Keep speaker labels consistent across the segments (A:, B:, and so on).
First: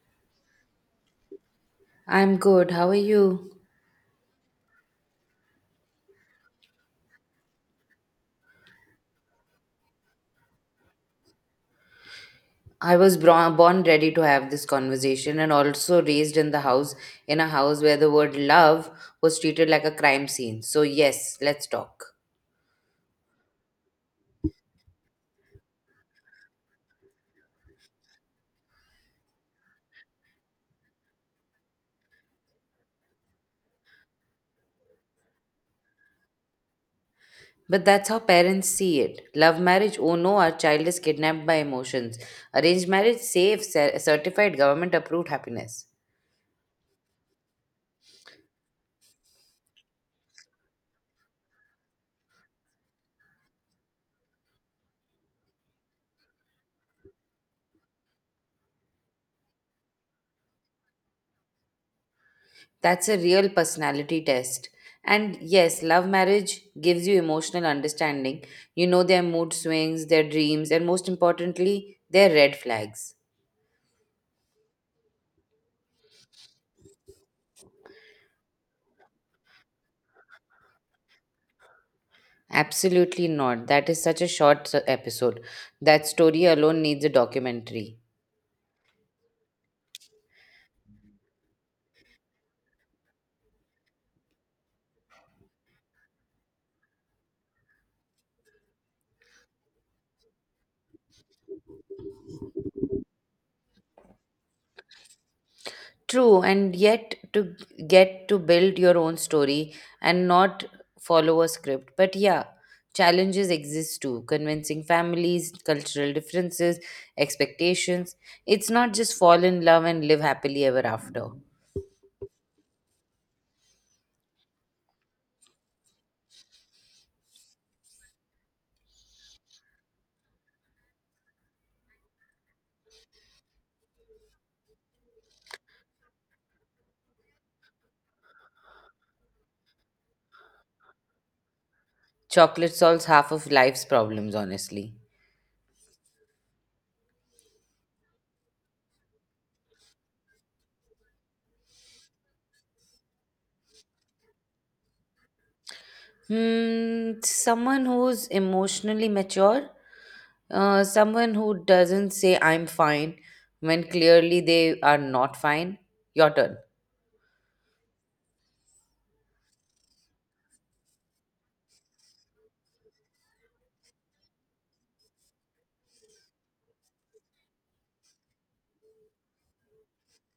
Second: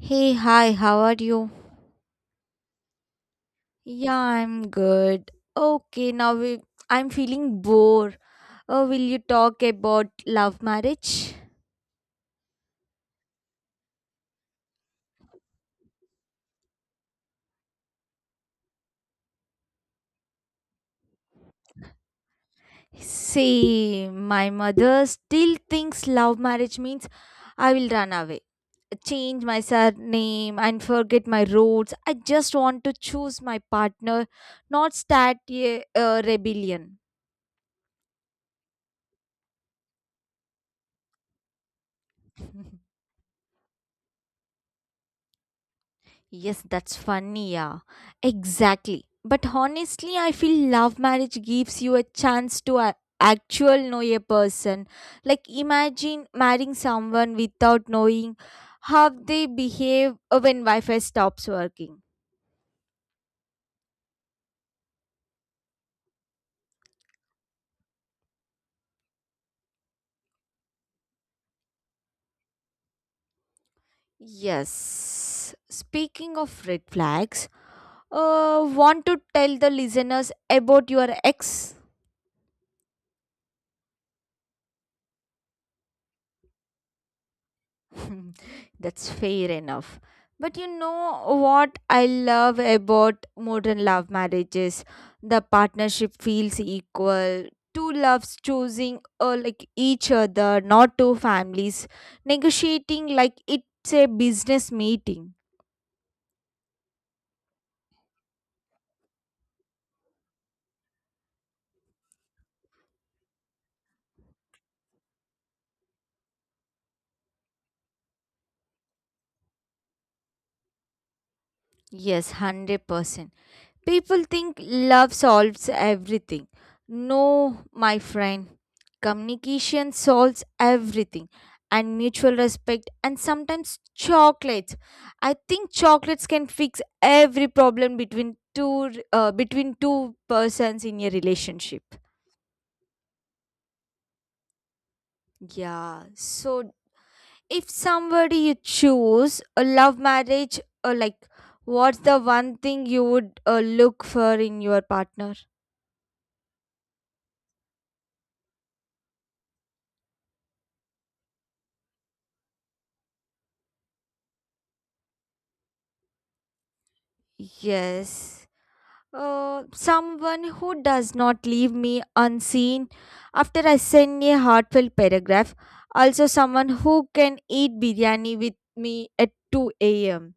A: Hey, hi, how are you?
B: I'm good. How are you?
A: Yeah, I'm good. Okay, I'm feeling bored. Oh, will you talk about love marriage?
B: Born ready to have this conversation and also raised in the house, in a house where the word love was treated like a crime scene. So, yes, let's talk.
A: See, my mother still thinks love marriage means I will run away, change my surname, and forget my roots. I just want to choose my partner, not start a rebellion.
B: But that's how parents see it. Love marriage, oh no, our child is kidnapped by emotions. Arranged marriage, safe, certified, government approved happiness.
A: Yes, that's funny, yeah. Exactly. But honestly, I feel love marriage gives you a chance to actual know a person. Like imagine marrying someone without knowing how they behave when Wi-Fi stops working.
B: That's a real personality test. And yes, love marriage gives you emotional understanding. You know their mood swings, their dreams, and most importantly, their red flags.
A: Yes. Speaking of red flags, want to tell the listeners about your ex?
B: Absolutely not. That is such a episode. That story alone needs a documentary.
A: Hmm. That's fair enough. But you know what I love about modern love marriages? The partnership feels equal. Two loves choosing like each other, not two families negotiating like it's a business meeting.
B: True, and yet to get to build your own story and not follow a script. But yeah, challenges exist too convincing families, cultural differences, expectations. It's not just fall in love and live happily ever after.
A: Yes, 100%. People think love solves everything. No, my friend. Communication solves everything and mutual respect and sometimes chocolates. I think chocolates can fix every problem between two persons in a relationship.
B: Chocolate solves half of life's problems, honestly.
A: Yeah. So if somebody you choose a love marriage or like what's the one thing you would look for in your partner?
B: Hmm, someone who's emotionally mature, someone who doesn't say I'm fine when clearly they are not fine. Your turn.
A: Yes. Someone who does not leave me unseen after I send a heartfelt paragraph. Also, someone who can eat biryani with me at 2 a.m.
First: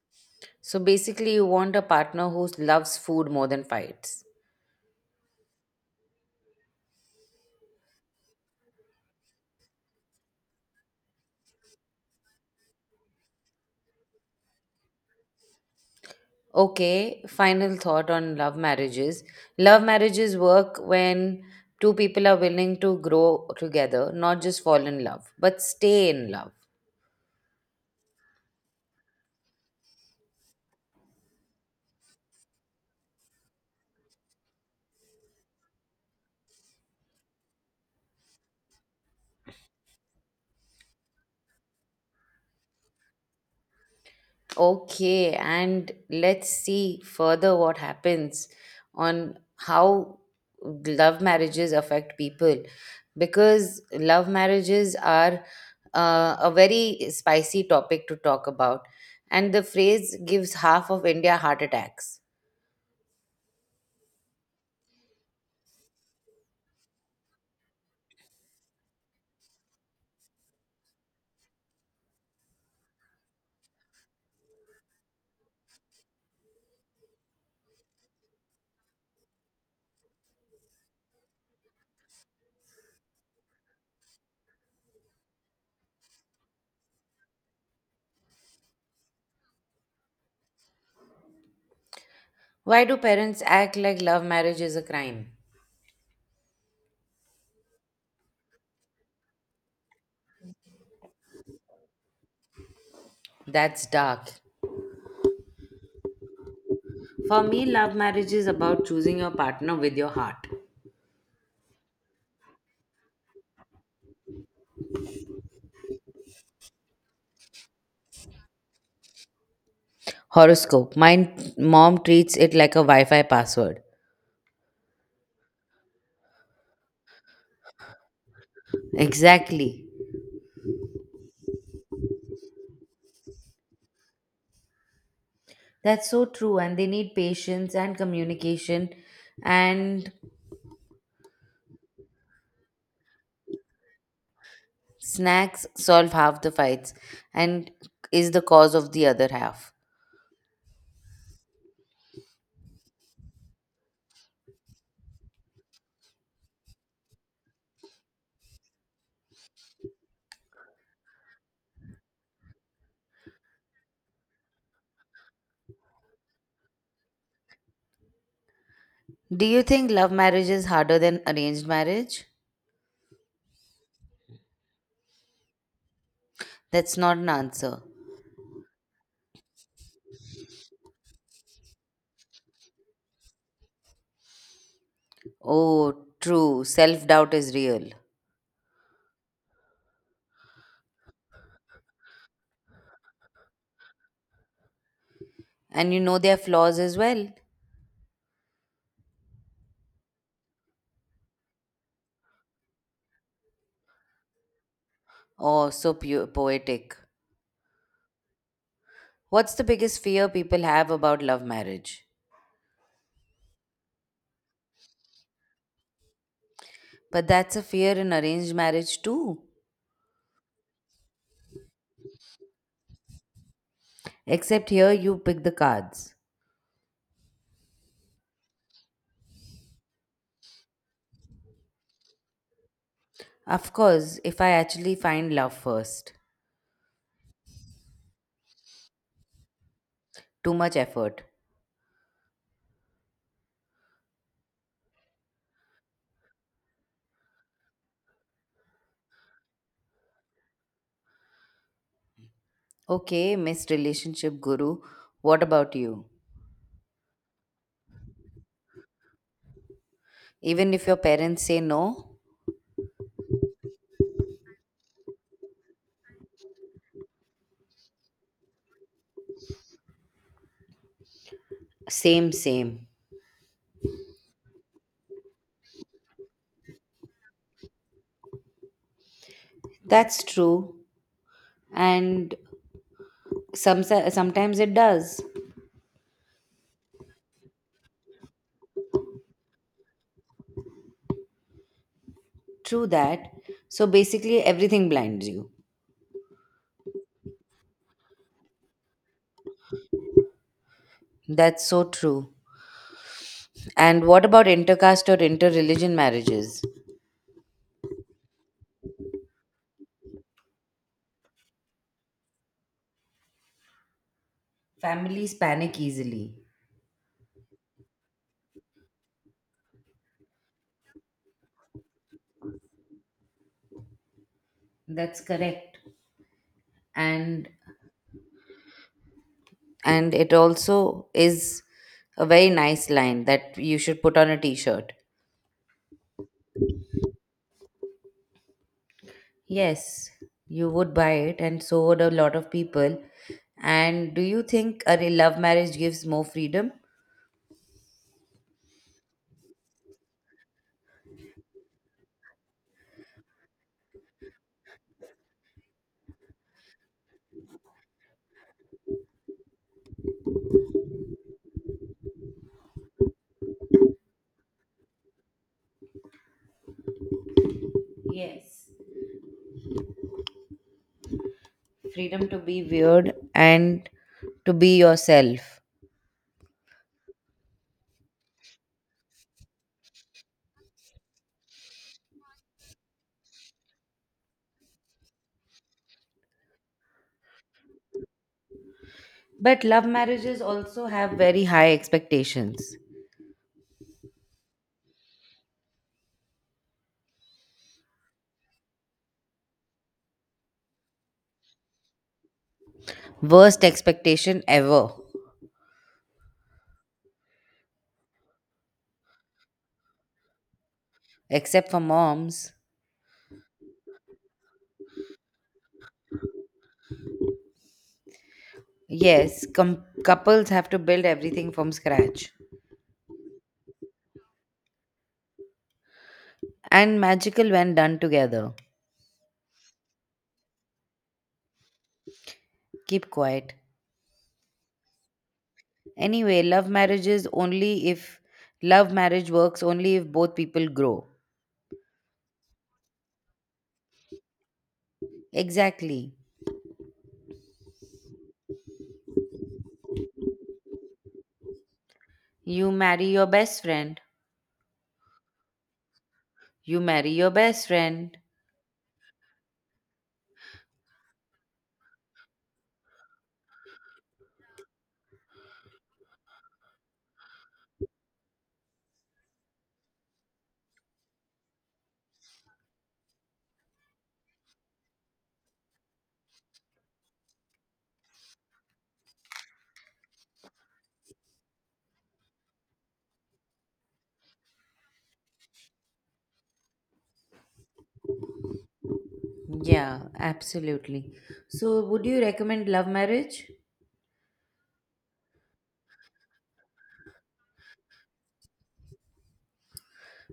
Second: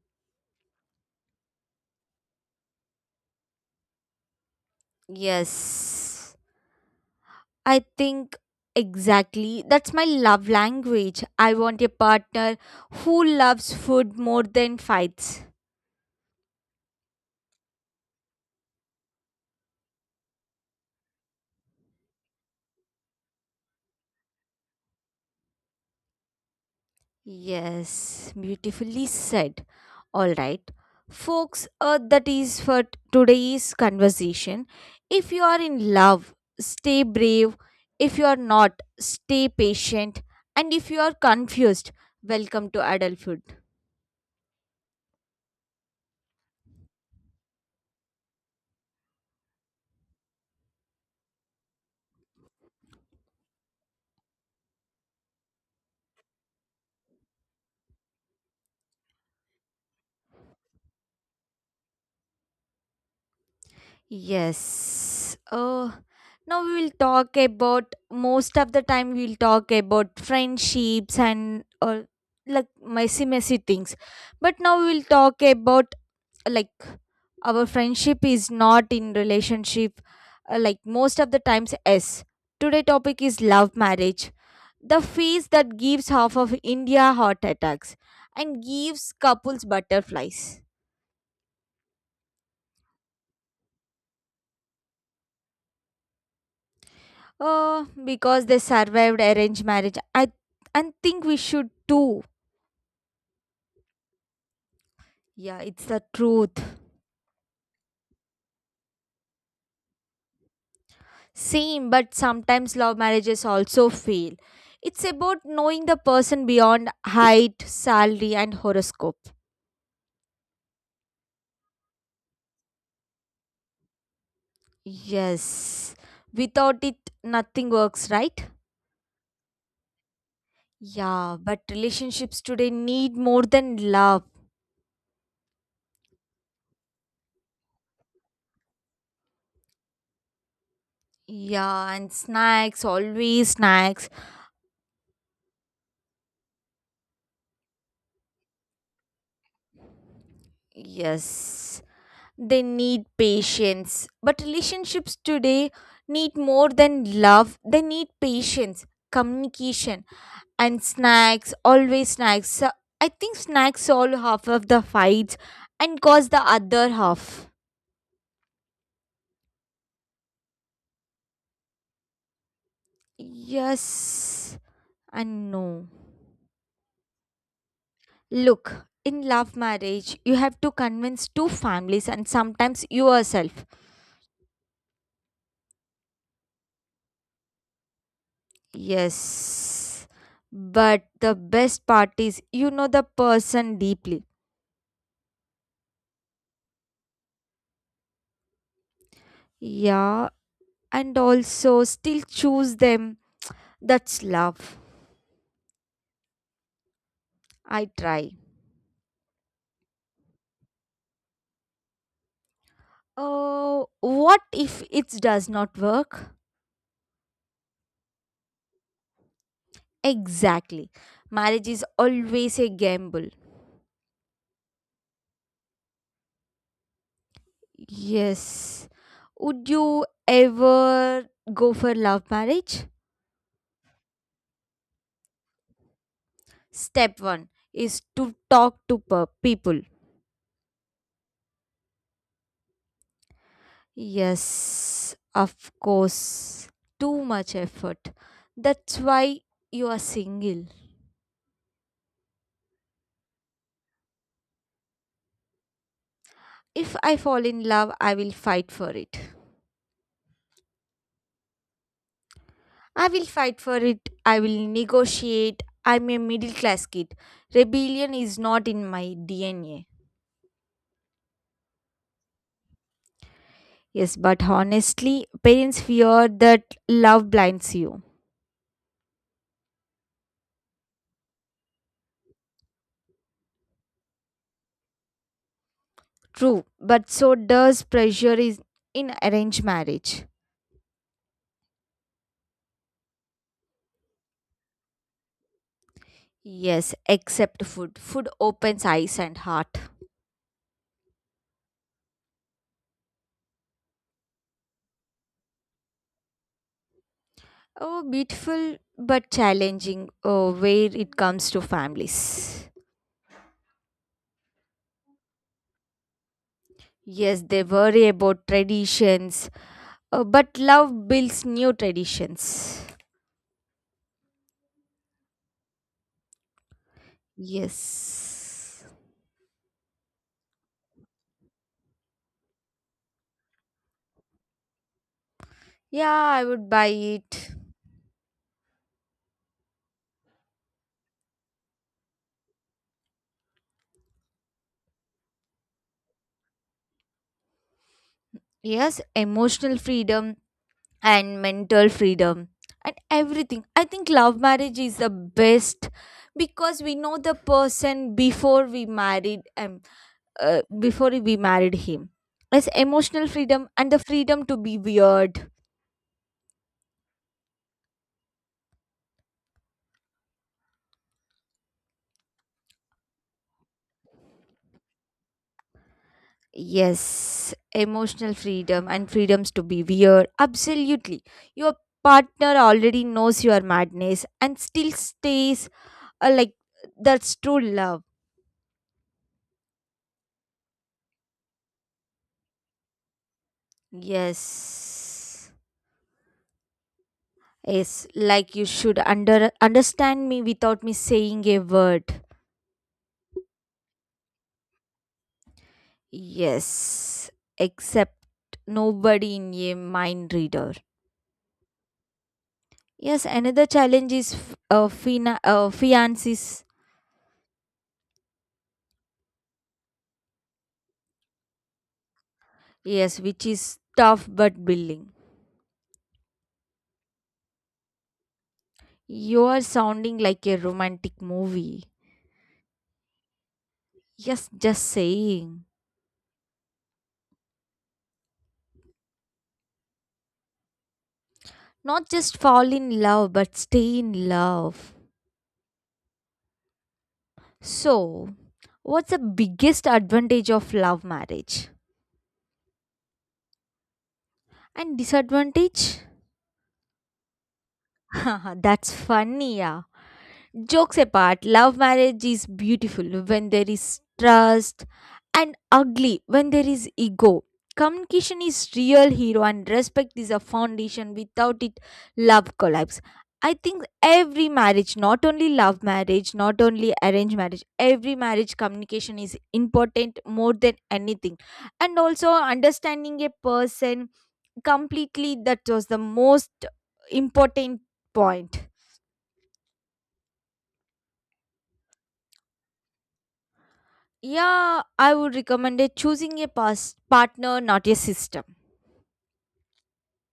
B: So basically, you want a partner who loves food more than fights.
A: Yes, I think exactly that's my love language. I want a partner who loves food more than fights.
B: Okay, final thought on love marriages. Love marriages work when two people are willing to grow together, not just fall in love, but stay in love.
A: Yes, beautifully said. All right, folks, that is for today's conversation. If you are in love, stay brave. If you are not, stay patient. And if you are confused, welcome to adulthood.
B: Okay, and let's see further what happens on how love marriages affect people because love marriages are a very spicy topic to talk about, and the phrase gives half of India heart attacks.
A: Yes. Now we will talk about most of the time we will talk about friendships and or like messy things. But now we will talk about like our friendship is not in relationship, like most of the times. Yes, today topic is love marriage, the phase that gives half of India heart attacks and gives couples butterflies.
B: Why do parents act like love marriage is a crime?
A: uh, because they survived arranged marriage I and think we should too.
B: That's dark.
A: Yeah, it's the truth.
B: For me, love marriage is about choosing your partner with your heart.
A: Same, but sometimes love marriages also fail. It's about knowing the person beyond height, salary, and horoscope.
B: Horoscope. My mom treats it like a Wi Fi password.
A: Yes. Without it, nothing works, right?
B: Exactly.
A: Yeah, but relationships today need more than love.
B: That's so true. And they need patience and communication. And
A: Yeah, and snacks, always snacks.
B: snacks solve half the fights and is the cause of the other half.
A: Yes, they need patience. But relationships today need more than love, they need patience, communication, and snacks, always snacks. So I think snacks solve half of the fights and cause the other half.
B: Do you think love marriage is harder than arranged marriage?
A: Yes, and no.
B: That's not an answer.
A: Look, in love marriage, you have to convince two families and sometimes yourself.
B: Oh, true. Self doubt is real.
A: Yes. But the best part is you know the person deeply.
B: And you know their flaws as well.
A: Yeah, and also still choose them. That's love.
B: Oh, so poetic.
A: I try.
B: What's the biggest fear people have about love marriage?
A: Oh, what if it does not work?
B: But that's a fear in arranged marriage too.
A: Exactly. Marriage is always a gamble.
B: Except here you pick the cards.
A: Yes. Would you ever go for love marriage?
B: Of course, if I actually find love first.
A: Step one is to talk to people.
B: Too much effort.
A: Yes, of course. Too much effort. That's why you are single.
B: Okay, Miss Relationship Guru, what about you?
A: If I fall in love, I will fight for it.
B: Even if your parents say no?
A: I will fight for it. I will negotiate. I'm a middle class kid. Rebellion is not in my DNA.
B: Same, same.
A: Yes, but honestly, parents fear that love blinds you.
B: That's true. And sometimes it does.
A: True, but so does pressure is in arranged marriage.
B: True that. So basically, everything blinds you.
A: Yes, except food. Food opens eyes and heart.
B: That's so true. And what about intercaste or interreligion marriages?
A: Oh, beautiful but challenging, oh, where it comes to families.
B: Families panic easily.
A: Yes, they worry about traditions, but love builds new traditions.
B: That's correct. And
A: Yes.
B: and it also is a very nice line that you should put on a t-shirt.
A: Yeah, I would buy it.
B: Yes, you would buy it and so would a lot of people. And do you think love marriage gives more freedom?
A: Yes, emotional freedom and mental freedom and everything. I think love marriage is the best because we know the person before we married him is emotional freedom and the freedom to be weird.
B: Yes, freedom to be weird and to be yourself.
A: Yes, emotional freedom and freedoms to be weird absolutely. Your partner already knows your madness and still stays, like that's true love.
B: But love marriages also have very high expectations.
A: Yes, yes, like you should understand me without me saying a word.
B: Worst expectation ever,
A: Yes, except nobody in a mind reader.
B: except for moms.
A: Yes, another challenge is fiances.
B: Yes, couples have to build everything from scratch
A: Yes, which is tough but building.
B: and magical when done together.
A: You are sounding like a romantic movie.
B: Keep quiet.
A: Yes, just saying.
B: Anyway, love marriage works only if both people grow.
A: Not just fall in love, but stay in love.
B: Exactly.
A: So, what's the biggest advantage of love marriage?
B: You marry your best friend.
A: And disadvantage?
B: You marry your best friend.
A: Haha, that's funny, yeah. Jokes apart, love marriage is beautiful when there is trust and ugly when there is ego. Communication is real hero and respect is a foundation. Without it, love collapse. I think every marriage, not only love marriage, not only arranged marriage, every marriage communication is important more than anything. And also understanding a person completely, that was the most important point.
B: Yeah, absolutely. So, would you recommend love marriage?
A: Yeah, I would recommend it choosing a past partner, not a system.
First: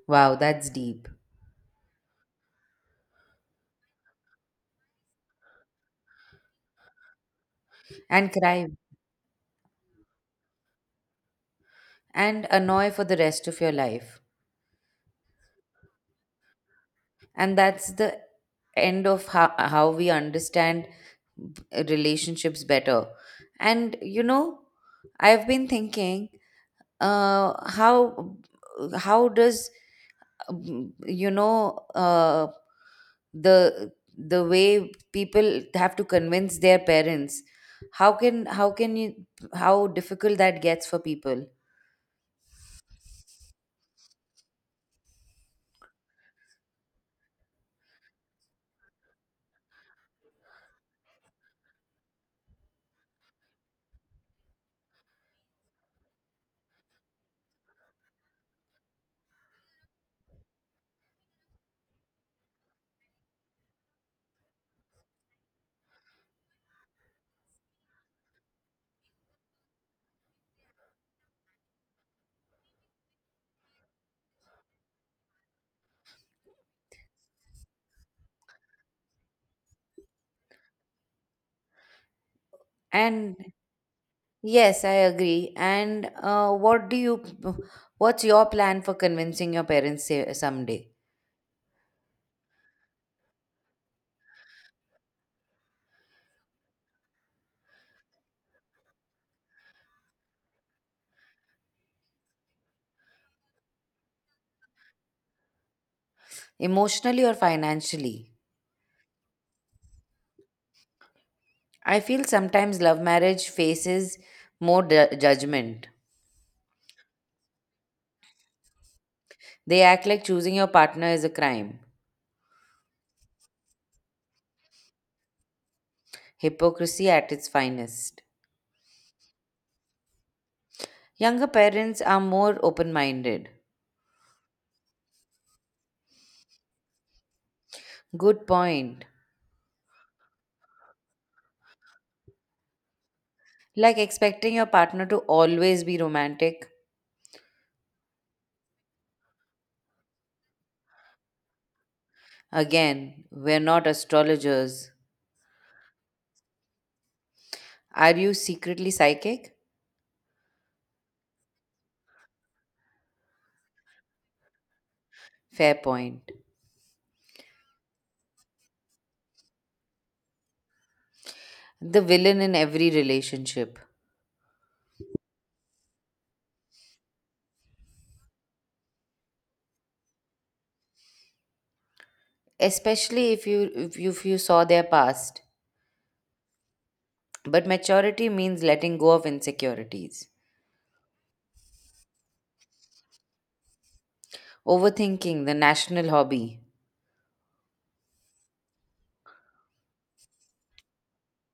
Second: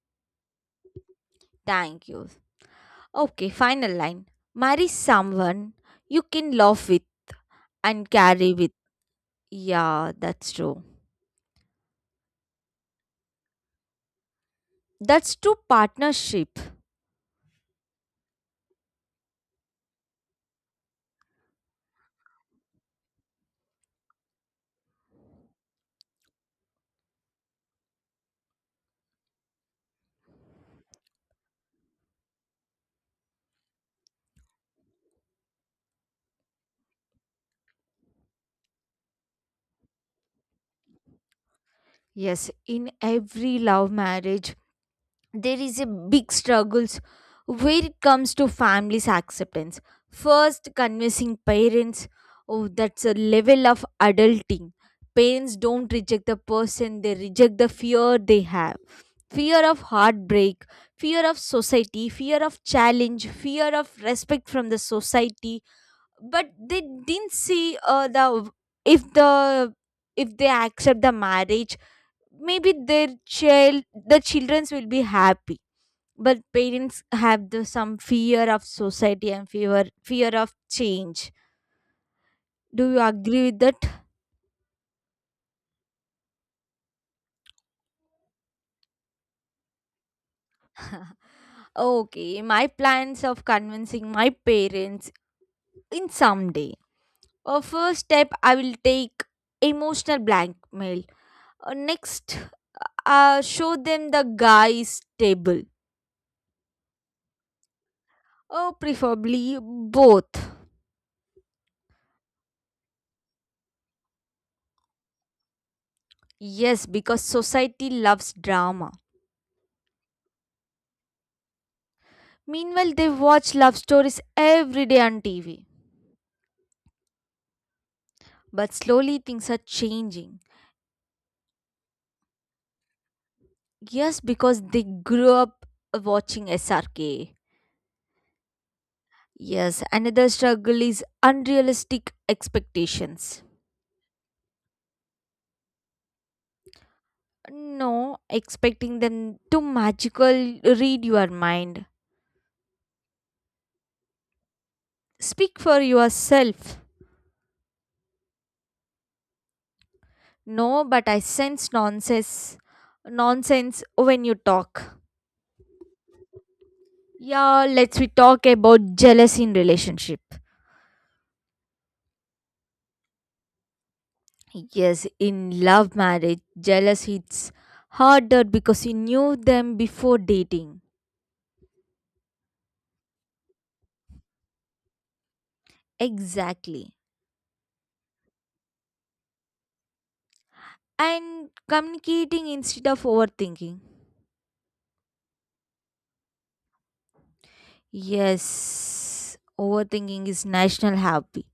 B: Wow, that's deep.
A: Thank you. Okay, final line. Marry someone you can laugh with and
B: And
A: carry
B: cry
A: with. Yeah, that's true.
B: and annoy for the rest of your life.
A: That's true partnership.
B: And that's the end of how we understand b- relationships better. And you know, I've been thinking, uh how how does you know the way people have to convince their parents, how can you, how difficult that gets for people.
A: Yes, in every love marriage, there is a big struggles where it comes to families acceptance. First convincing parents, oh that's a level of adulting. Parents don't reject the person, they reject the fear they have. Fear of heartbreak, fear of society, fear of challenge, fear of respect from the society. But they didn't see, the if they accept the marriage, maybe the childrens will be happy. But parents have the some fear of society and fear of change. Do you
B: And
A: agree with that?
B: Yes, I agree. And what do what's your plan for convincing your parents someday,
A: Okay, my plans of convincing my parents in some day, first step I will take emotional blackmail, next, show them the guy's table,
B: emotionally or financially?
A: or preferably both.
B: I feel sometimes love marriage faces more judgment.
A: Yes, because society loves drama,
B: They act like choosing your partner is a crime,
A: meanwhile they watch love stories every day on TV.
B: hypocrisy at its finest.
A: But slowly things are changing.
B: Younger parents are more open minded.
A: Yes, because they grew up watching SRK.
B: Good point.
A: Yes, another struggle is unrealistic expectations.
B: Like expecting your partner to always be romantic.
A: No, expecting them to magical read your mind.
B: Again, we're not astrologers.
A: Speak for yourself.
B: Are you secretly psychic?
A: No, but I sense nonsense when you talk.
B: Fair point.
A: Yeah, let's we talk about jealousy in relationship.
B: The villain in every relationship,
A: Yes, in love marriage, jealousy hits harder because you knew them before dating.
B: especially if you saw their past.
A: Exactly.
B: But maturity means letting go of insecurities.
A: And communicating instead of overthinking.
B: Overthinking, the national hobby.
A: Yes, overthinking is national hobby.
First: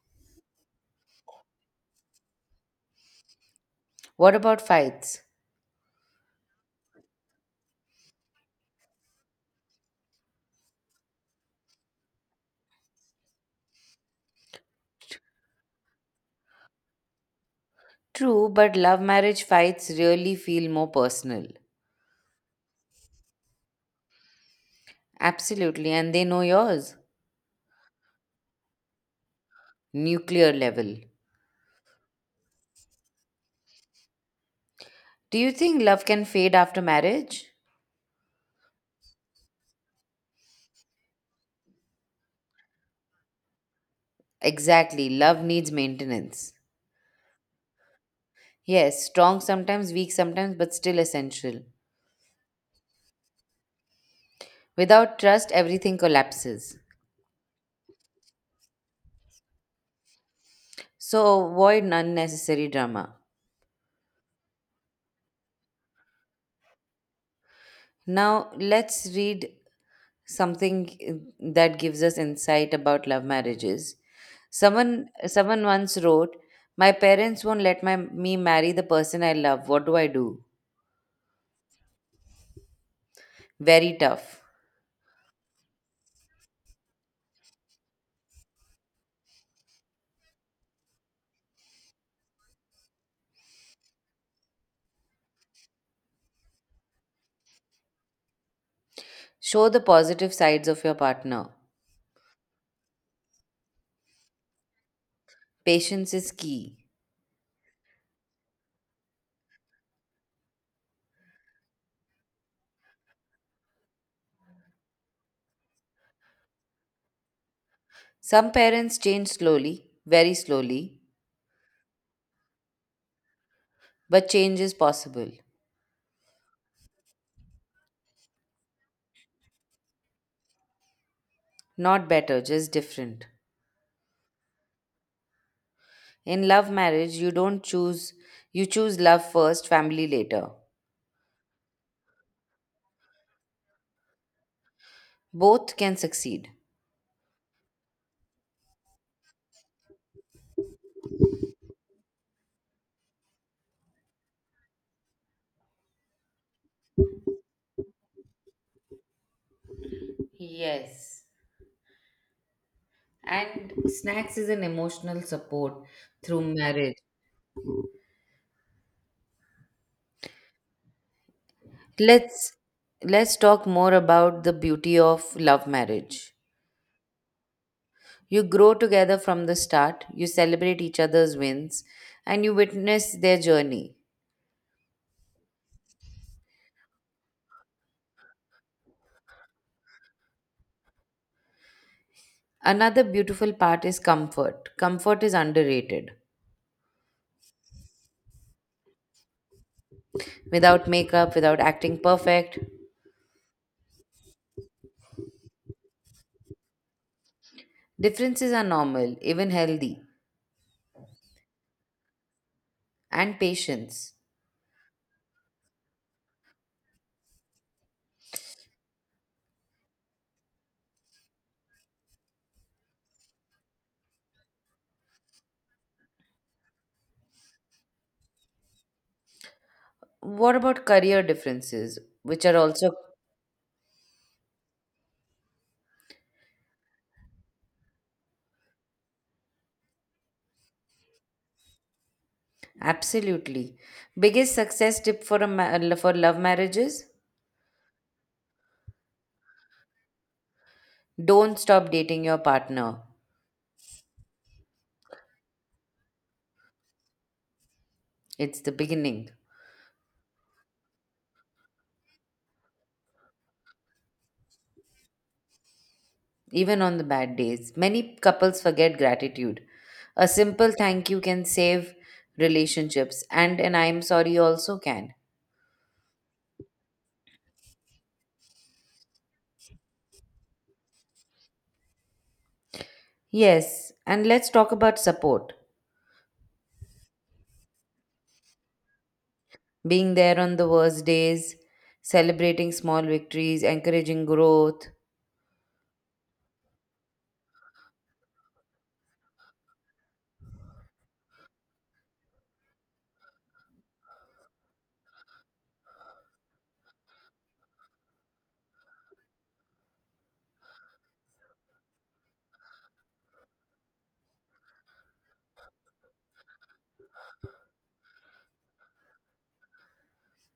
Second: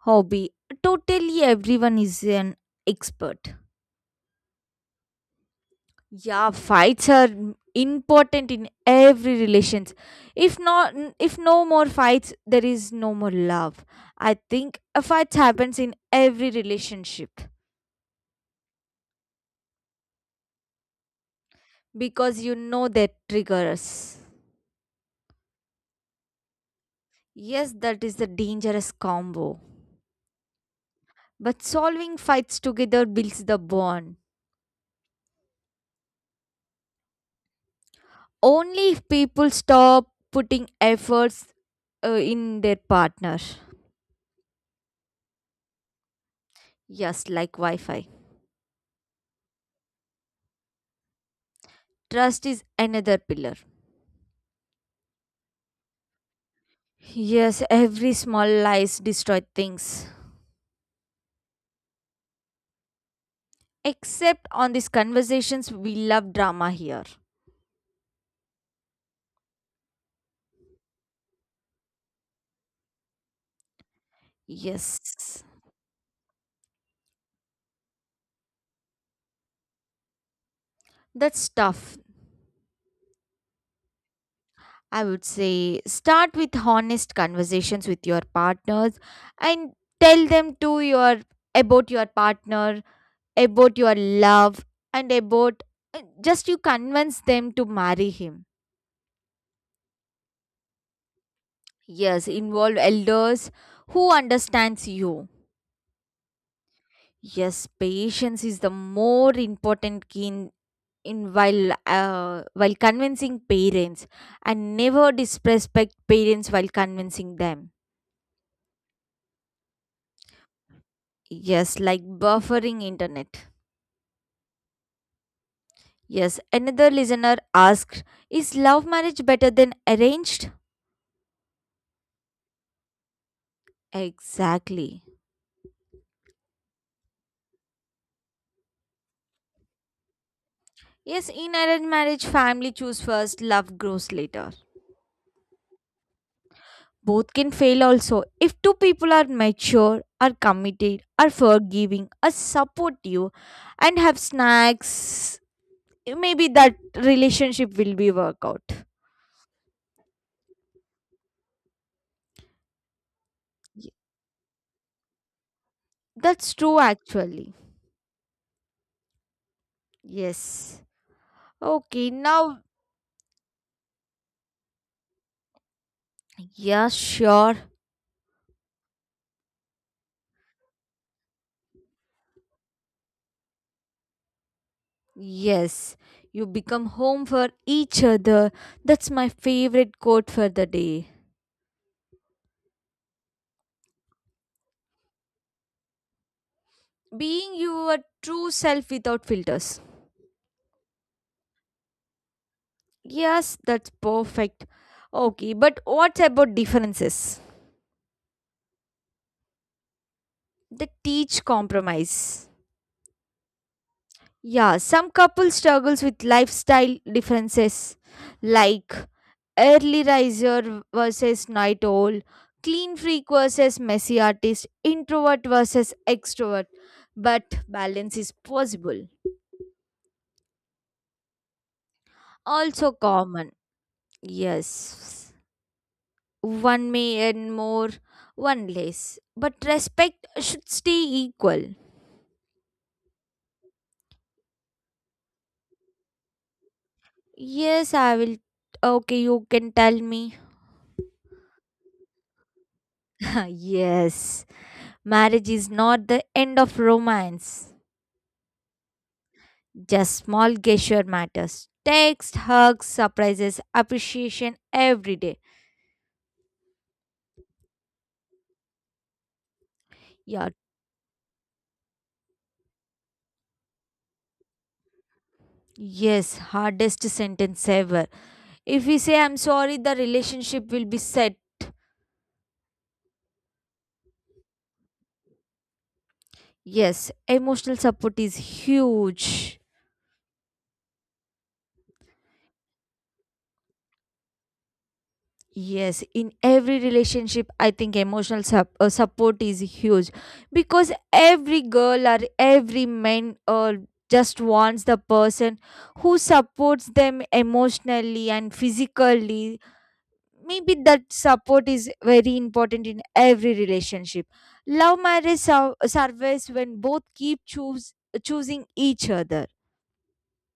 A: Hobby. Totally everyone is an expert.
B: What about fights?
A: Yeah, fights are important in every relations. If no more fights, there is no more love. I think a fight happens in every relationship,
B: True, but love marriage fights really feel more personal.
A: because you know their triggers.
B: Absolutely, and they know yours.
A: Yes, that is the dangerous combo.
B: Nuclear level.
A: But solving fights together builds the bond.
B: Do you think love can fade after marriage?
A: Only if people stop putting efforts in their partner.
B: Exactly, love needs maintenance.
A: Yes, like Wi Fi.
B: Yes, strong sometimes, weak sometimes, but still essential.
A: Trust is another pillar.
B: Without trust, everything collapses.
A: Yes, every small lies destroy things.
B: So avoid unnecessary drama.
A: Except on these conversations, we love drama here.
B: Now, let's read something that gives us insight about love marriages.
A: Yes,
B: Someone once wrote, my parents won't let me marry the person I love. What do I do?
A: that's tough.
B: Very tough.
A: I would say start with honest conversations with your partners and tell them to your about your partner, about your love and about, just you convince them to marry him.
B: Show the positive sides of your partner.
A: Yes, involve elders who understands you.
B: Patience is key.
A: Yes, patience is the more important key in while convincing parents and never disrespect parents while convincing them.
B: Some parents change slowly, very slowly,
A: Yes, like buffering internet.
B: but change is possible.
A: Yes, another listener asked, Is love marriage better than arranged?
B: Not better, just different.
A: Exactly.
B: In love marriage, you don't choose, you choose love first, family later.
A: Yes, in arranged marriage, family choose first, love grows later.
B: Both can succeed.
A: Both can fail also. If two people are mature, are committed, are forgiving, are supportive, and have snacks, maybe that relationship will be work out.
B: Yes. And
A: Y-
B: snacks is an emotional support
A: That's
B: through
A: true
B: marriage.
A: actually. Yes. Okay,
B: Let's
A: now,
B: let's talk more about the beauty of love marriage.
A: yeah, sure.
B: You grow together from the start, you celebrate each other's wins, and you witness their journey.
A: Yes, you become home for each other. That's my favorite quote for the day.
B: Another beautiful part is comfort. Comfort is underrated.
A: Being your true self without filters.
B: Without makeup, without acting perfect,
A: Yes, that's perfect. Okay, but what about differences?
B: differences are normal, even healthy,
A: They teach compromise.
B: and patience.
A: Yeah, some couple struggles with lifestyle differences like early riser versus night owl, clean freak versus messy artist, introvert versus extrovert. But balance is possible.
B: What about career differences, which are
A: Also
B: also
A: common. Yes. One may earn more, one less. But respect should stay equal.
B: absolutely biggest success tip for for love marriages?
A: Yes, I will. Okay, you can tell me.
B: Don't stop dating your partner.
A: Yes. Marriage is not the end of romance.
B: It's the beginning,
A: Just small gesture matters. Text, hugs, surprises, appreciation every day.
B: even on the bad days. Many couples forget gratitude. A
A: Yeah,
B: simple thank you can save relationships, and an I'm sorry also can.
A: yes, hardest sentence ever. If we say I'm sorry, the relationship will be set.
B: Yes, and let's talk about support.
A: Yes, emotional support is huge.
B: Being there on the worst days, celebrating small victories, encouraging growth,
A: Yes, in every relationship, I think emotional support is huge because every girl or every man, just wants the person who supports them emotionally and physically, maybe that support is very important in every relationship. Love marriage survives when both keep choose choosing each other.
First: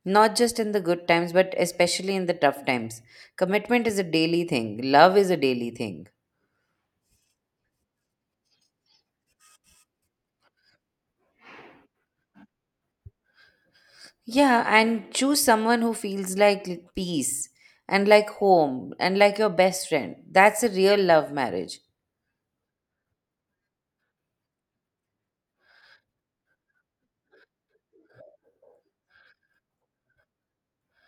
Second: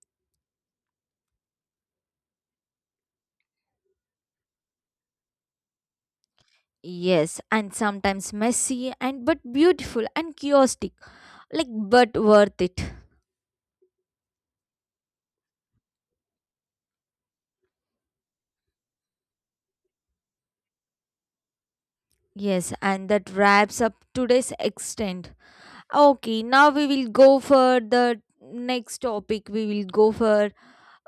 B: not just in the good times, but especially in the tough times. Commitment is a daily thing, love is a daily thing.
A: Yes, and sometimes messy and but beautiful and chaotic, like, but worth it.
B: Yeah, and choose someone who feels like peace and like home and like your best friend. That's a real love marriage.
A: Yes, and that wraps up today's extent. Okay, now we will go for the next topic. We will go for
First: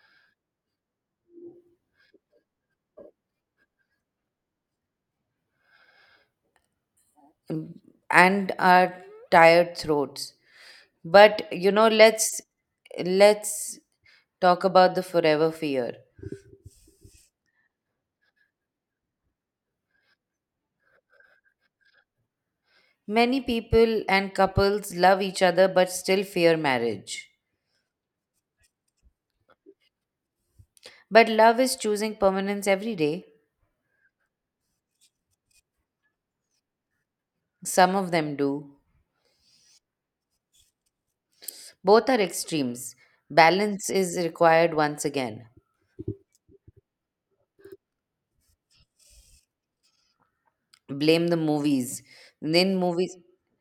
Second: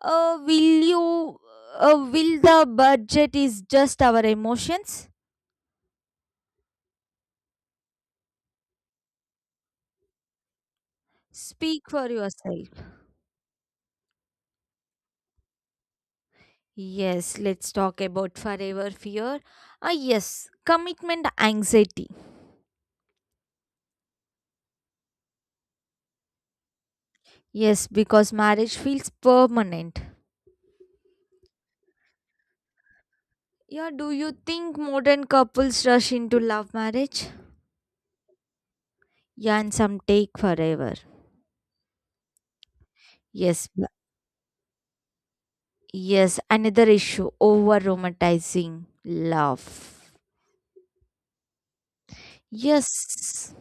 A: uh will you will the budget is just our emotions.
B: Mm, and our tired throats. But you
A: Speak
B: know,
A: for yourself.
B: let's talk about the forever fear.
A: Yes, let's talk about forever fear. Ah, yes, commitment anxiety.
B: Many people and couples love each other but still fear marriage.
A: Yes, because marriage feels permanent.
B: But love is choosing permanence every day.
A: Yeah, do you think modern couples rush into love marriage?
B: Some of them do.
A: Yeah, and some take forever.
B: Both are extremes.
A: Yes,
B: Balance is required once again.
A: yes, another issue over romanticizing love.
B: Blame the movies. In movies,
A: Yes,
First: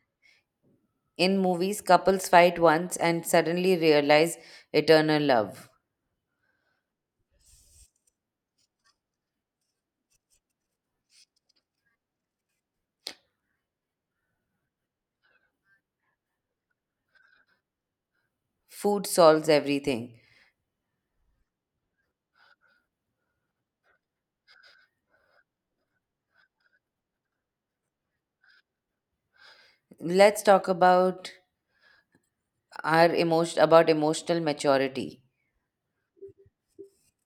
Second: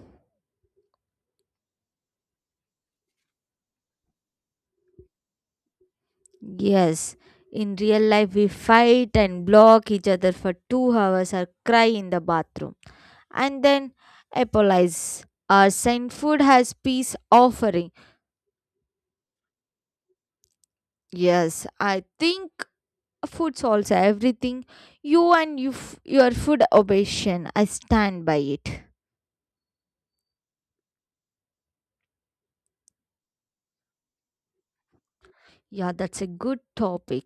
B: in movies, couples fight once and suddenly realize eternal love.
A: yes. In real life, we fight and block each other for 2 hours or cry in the bathroom, and then apologize. Our sent food has peace offering.
B: Food solves everything.
A: Yes, I think food's also everything. You and your food obsession. I stand by it.
B: Let's talk about our emotion about emotional maturity.
A: Yeah, that's a good topic.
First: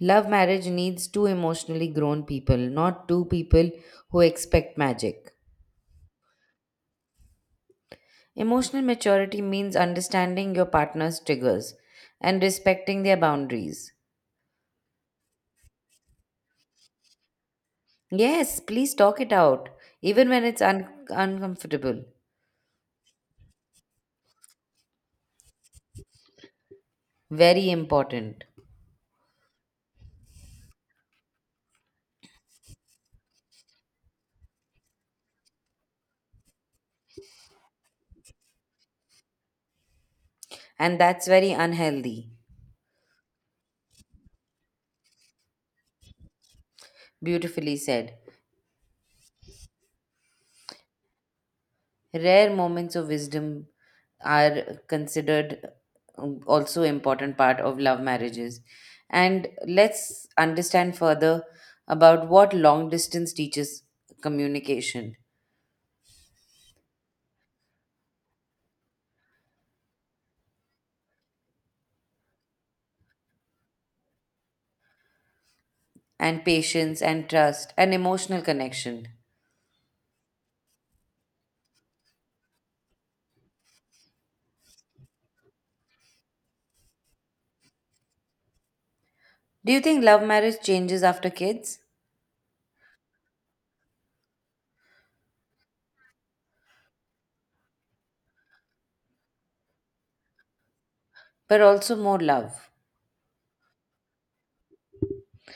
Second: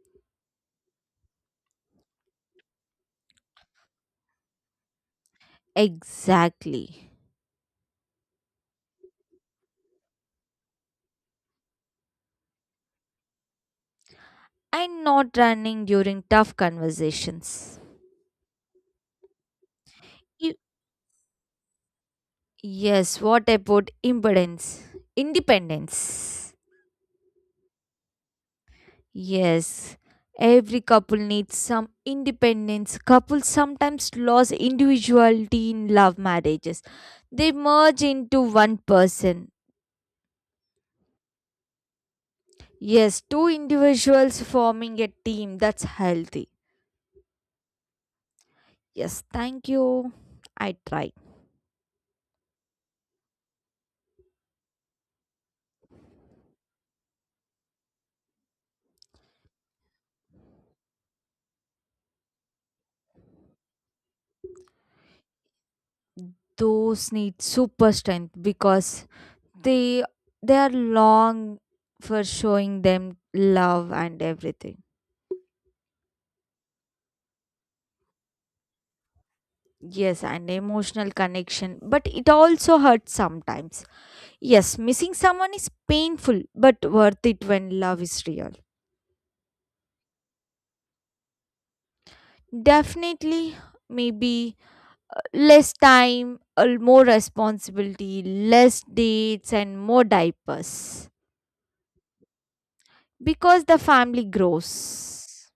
B: Love marriage needs two emotionally grown people, not two people who expect magic.
A: Exactly.
B: Emotional maturity means understanding your partner's triggers and respecting their boundaries.
A: And not running during tough conversations.
B: Yes, please talk it out, even when
A: You-
B: it's uncomfortable.
A: yes, what about impedance? Independence.
B: Very important.
A: Yes, every couple needs some independence. Couples sometimes lose individuality in love marriages. They merge into one person.
B: And that's very unhealthy.
A: Yes, two individuals forming a team that's healthy.
B: Beautifully said.
A: Yes, thank you. I try.
B: Rare moments of wisdom are considered also important part of love marriages. And let's understand further about what long distance teaches communication
A: Those need super strength because they they are long for showing them love and everything.
B: and patience and trust and emotional connection.
A: Yes, and emotional connection, but it also hurts sometimes. Yes, missing someone is painful but worth it when love is real.
B: Do you think love marriage changes after kids?
A: Definitely, maybe, less time, more responsibility, less dates, and more diapers
B: But also more love
A: because the family grows.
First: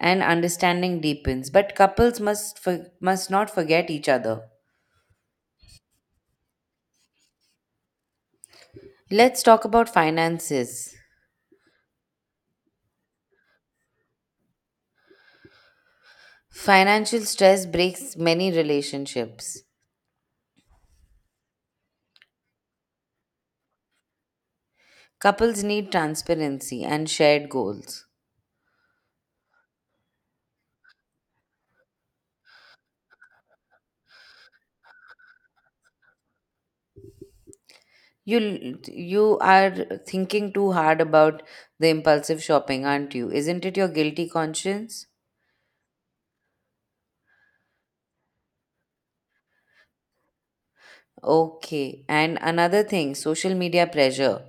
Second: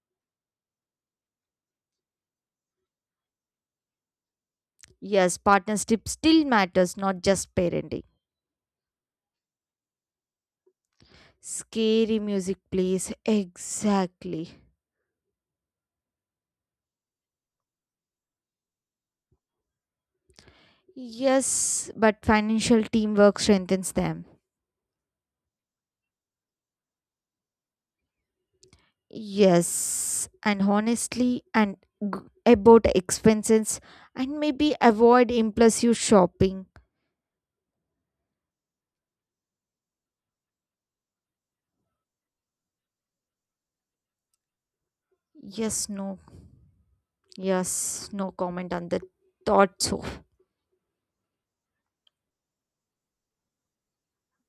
B: and understanding deepens. But couples must not forget each other.
A: Yes, partnership still matters, not just parenting.
B: Let's talk about finances.
A: Scary music plays exactly.
B: Financial stress breaks many relationships.
A: Yes, but financial teamwork strengthens them.
B: Couples need transparency and shared goals.
A: Yes, and honestly, and g- about expenses, and maybe avoid impulsive shopping.
B: You are thinking too hard about the impulsive shopping, aren't you? Isn't it your guilty conscience?
A: Yes, no, yes, no comment on the thought. So,
B: Okay. And another thing, social media pressure.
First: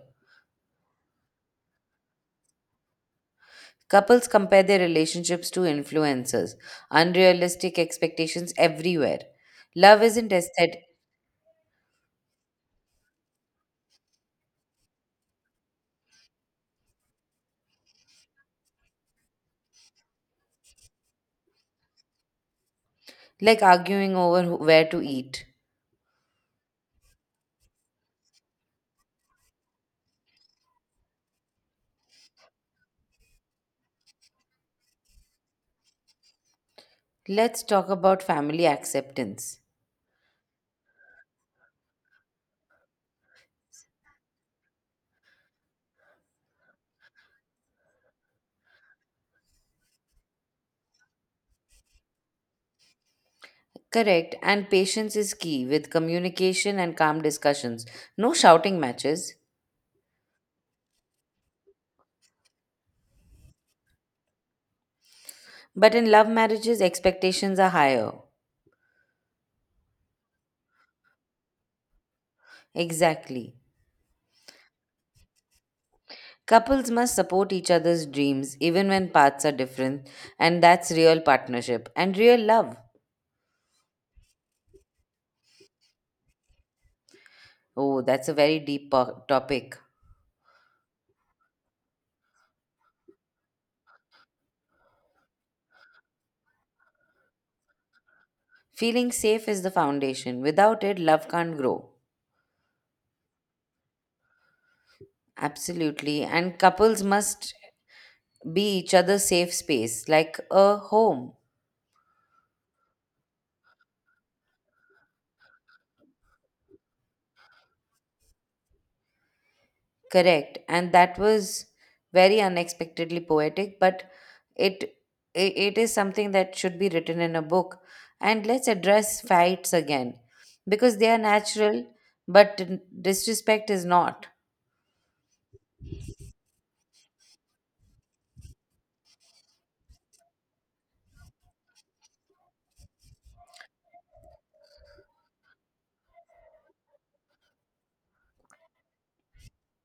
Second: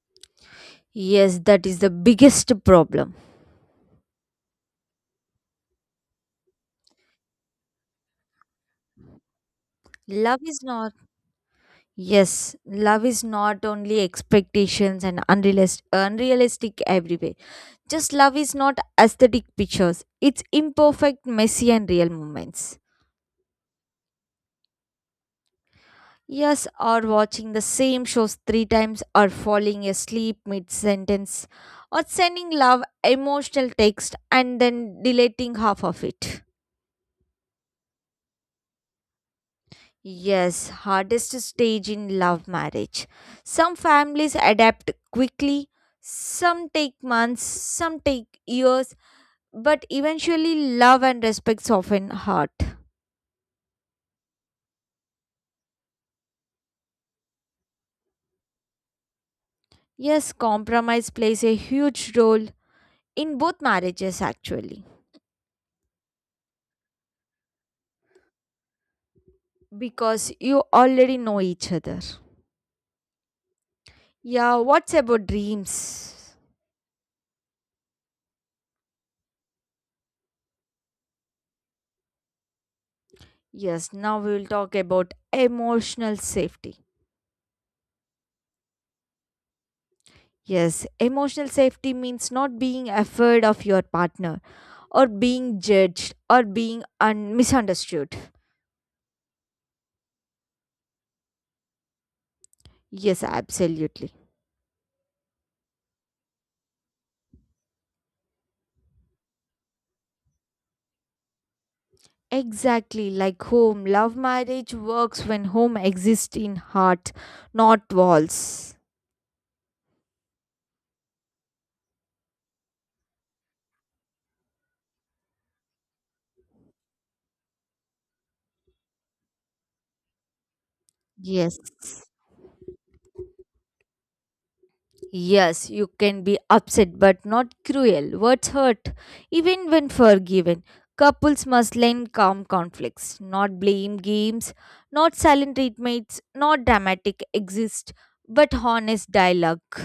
A: yes, that is the biggest problem.
B: Couples compare their relationships to influencers. Unrealistic expectations everywhere. Love isn't
A: Love is
B: aesthetic,
A: not, Yes, love is not only expectations and unrealistic, everywhere. Just love is not aesthetic pictures, it's imperfect, messy, and real moments.
B: like arguing over where to eat.
A: Yes, or watching the same shows three times, or falling asleep mid sentence, or sending love emotional text and then deleting half of it.
B: Let's talk about family acceptance.
A: Yes, hardest stage in love marriage. Some families adapt quickly, some take months, some take years, but eventually love and respect soften heart.
B: Correct, and patience is key with communication and calm discussions. No shouting matches.
A: Yes, compromise plays a huge role in both marriages actually.
B: But in love marriages, expectations are higher.
A: Because you already know each other.
B: Exactly.
A: Yeah, what's about dreams?
B: Couples must support each other's dreams even when paths are different, and that's real partnership and real love.
A: Yes, now we will talk about emotional safety.
B: Oh, that's a very deep topic.
A: Yes, emotional safety means not being afraid of your partner or being judged or being misunderstood.
B: Feeling safe is the foundation. Without it, love can't grow.
A: Yes, absolutely.
B: Absolutely. And couples must be each other's safe space, like a home.
A: Exactly like home. Love marriage works when home exists in heart, not walls.
B: Correct. And that was very unexpectedly poetic, but it it is something that should be written in a book. And let's address fights again because they are
A: Yes.
B: natural, but disrespect is not.
A: Yes, you can be upset but not cruel. Words hurt, even when forgiven. Couples must learn calm conflicts, not blame games, not silent treatments, not dramatic exist, but honest dialogue.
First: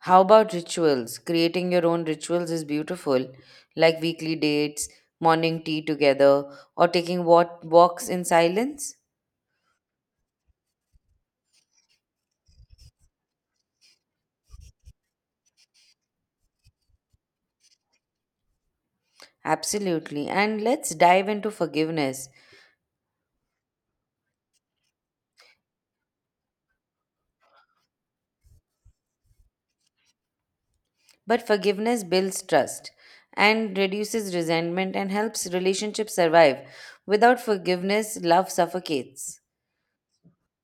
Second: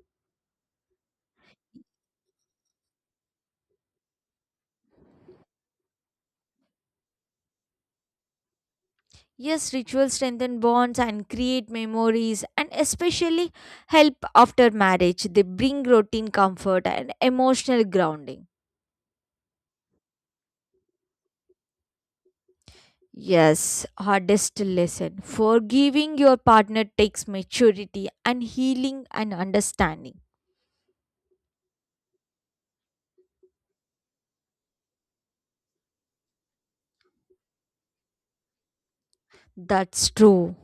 B: How about rituals? Creating your own rituals is beautiful, like weekly dates, morning tea together, or taking walks in silence.
A: Yes, rituals strengthen bonds and create memories and especially help after marriage. They bring routine comfort and emotional grounding.
B: Absolutely. And let's dive into forgiveness.
A: Yes, hardest lesson. Forgiving your partner takes maturity and healing and understanding.
B: But forgiveness builds trust and reduces resentment and helps relationships survive. Without forgiveness, love suffocates.
A: That's true.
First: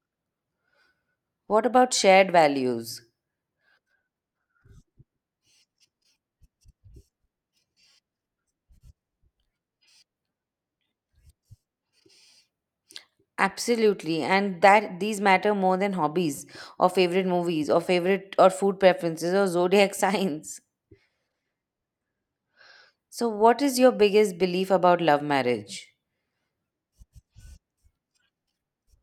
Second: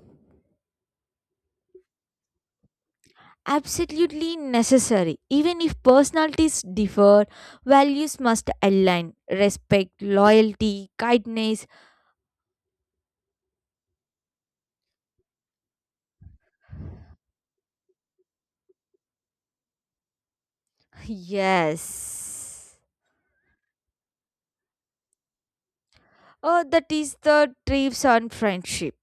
B: What about shared values?
A: Absolutely necessary. Even if personalities differ, values must align. Respect, loyalty, kindness.
B: Absolutely, and that these matter more than hobbies or favorite movies or favorite or food preferences or zodiac signs.
A: Yes.
B: So, what is your biggest belief about love marriage?
A: Oh, that is the thrives on friendship.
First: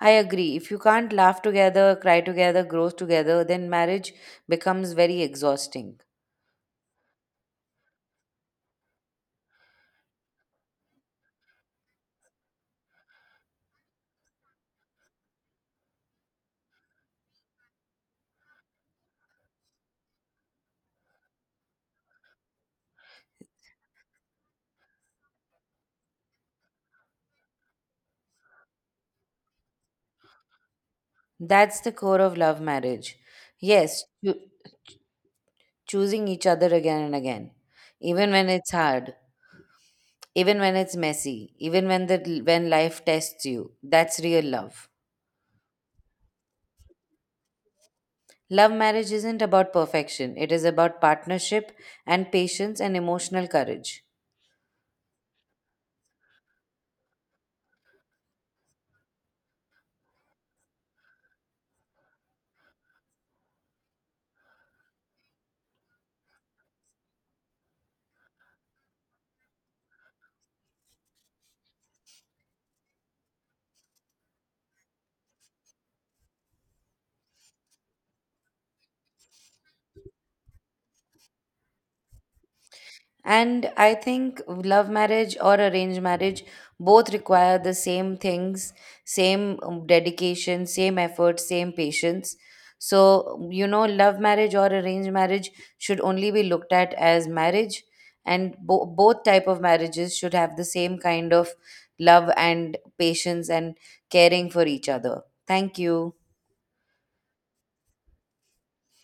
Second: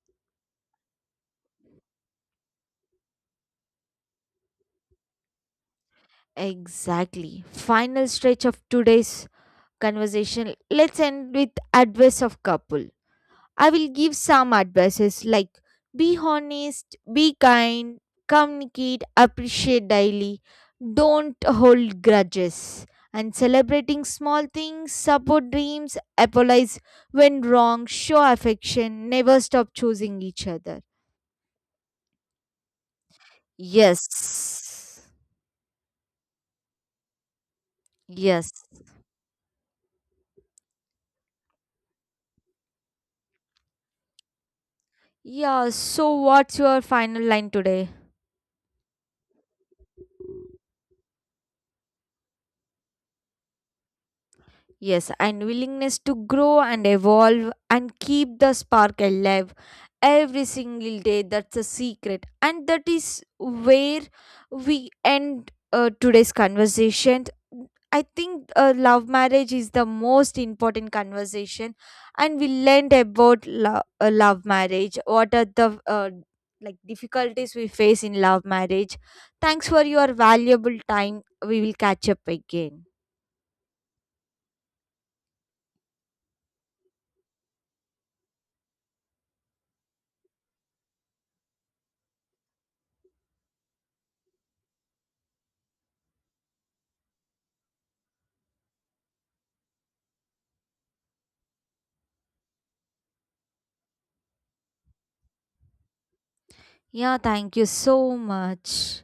B: I agree. If you can't laugh together, cry together, grow together, then marriage becomes very exhausting.
A: Exactly. Final stretch of today's conversation. Let's end with advice of couple. I will give some advices like be honest, be kind, communicate, appreciate daily, don't hold grudges, and celebrating small things, support dreams, apologize when wrong, show affection, never stop choosing each other.
B: That's the core of love marriage. Yes,
A: Yes.
B: choosing each other again and again, even when
A: Yes.
B: it's hard, even when it's messy, even when the when life tests you. That's real love.
A: Yeah, so what's your final line today?
B: Love marriage isn't about perfection. It is about partnership and patience and emotional courage.
A: Yes, and willingness to grow and evolve and keep the spark alive every single day. That's a secret. And that is where we end today's conversation. I think love marriage is the most important conversation, and we learned about love marriage. What are the like difficulties we face in love marriage? Thanks for your valuable time. We will catch up again.
B: And I think love marriage or arranged marriage both require the same things, same dedication, same effort, same patience. So, you know, love marriage or arranged marriage should only be looked at as marriage, and both type of marriages should have the same kind of love and patience and caring for each other. Thank you.
A: Yeah, thank you so much.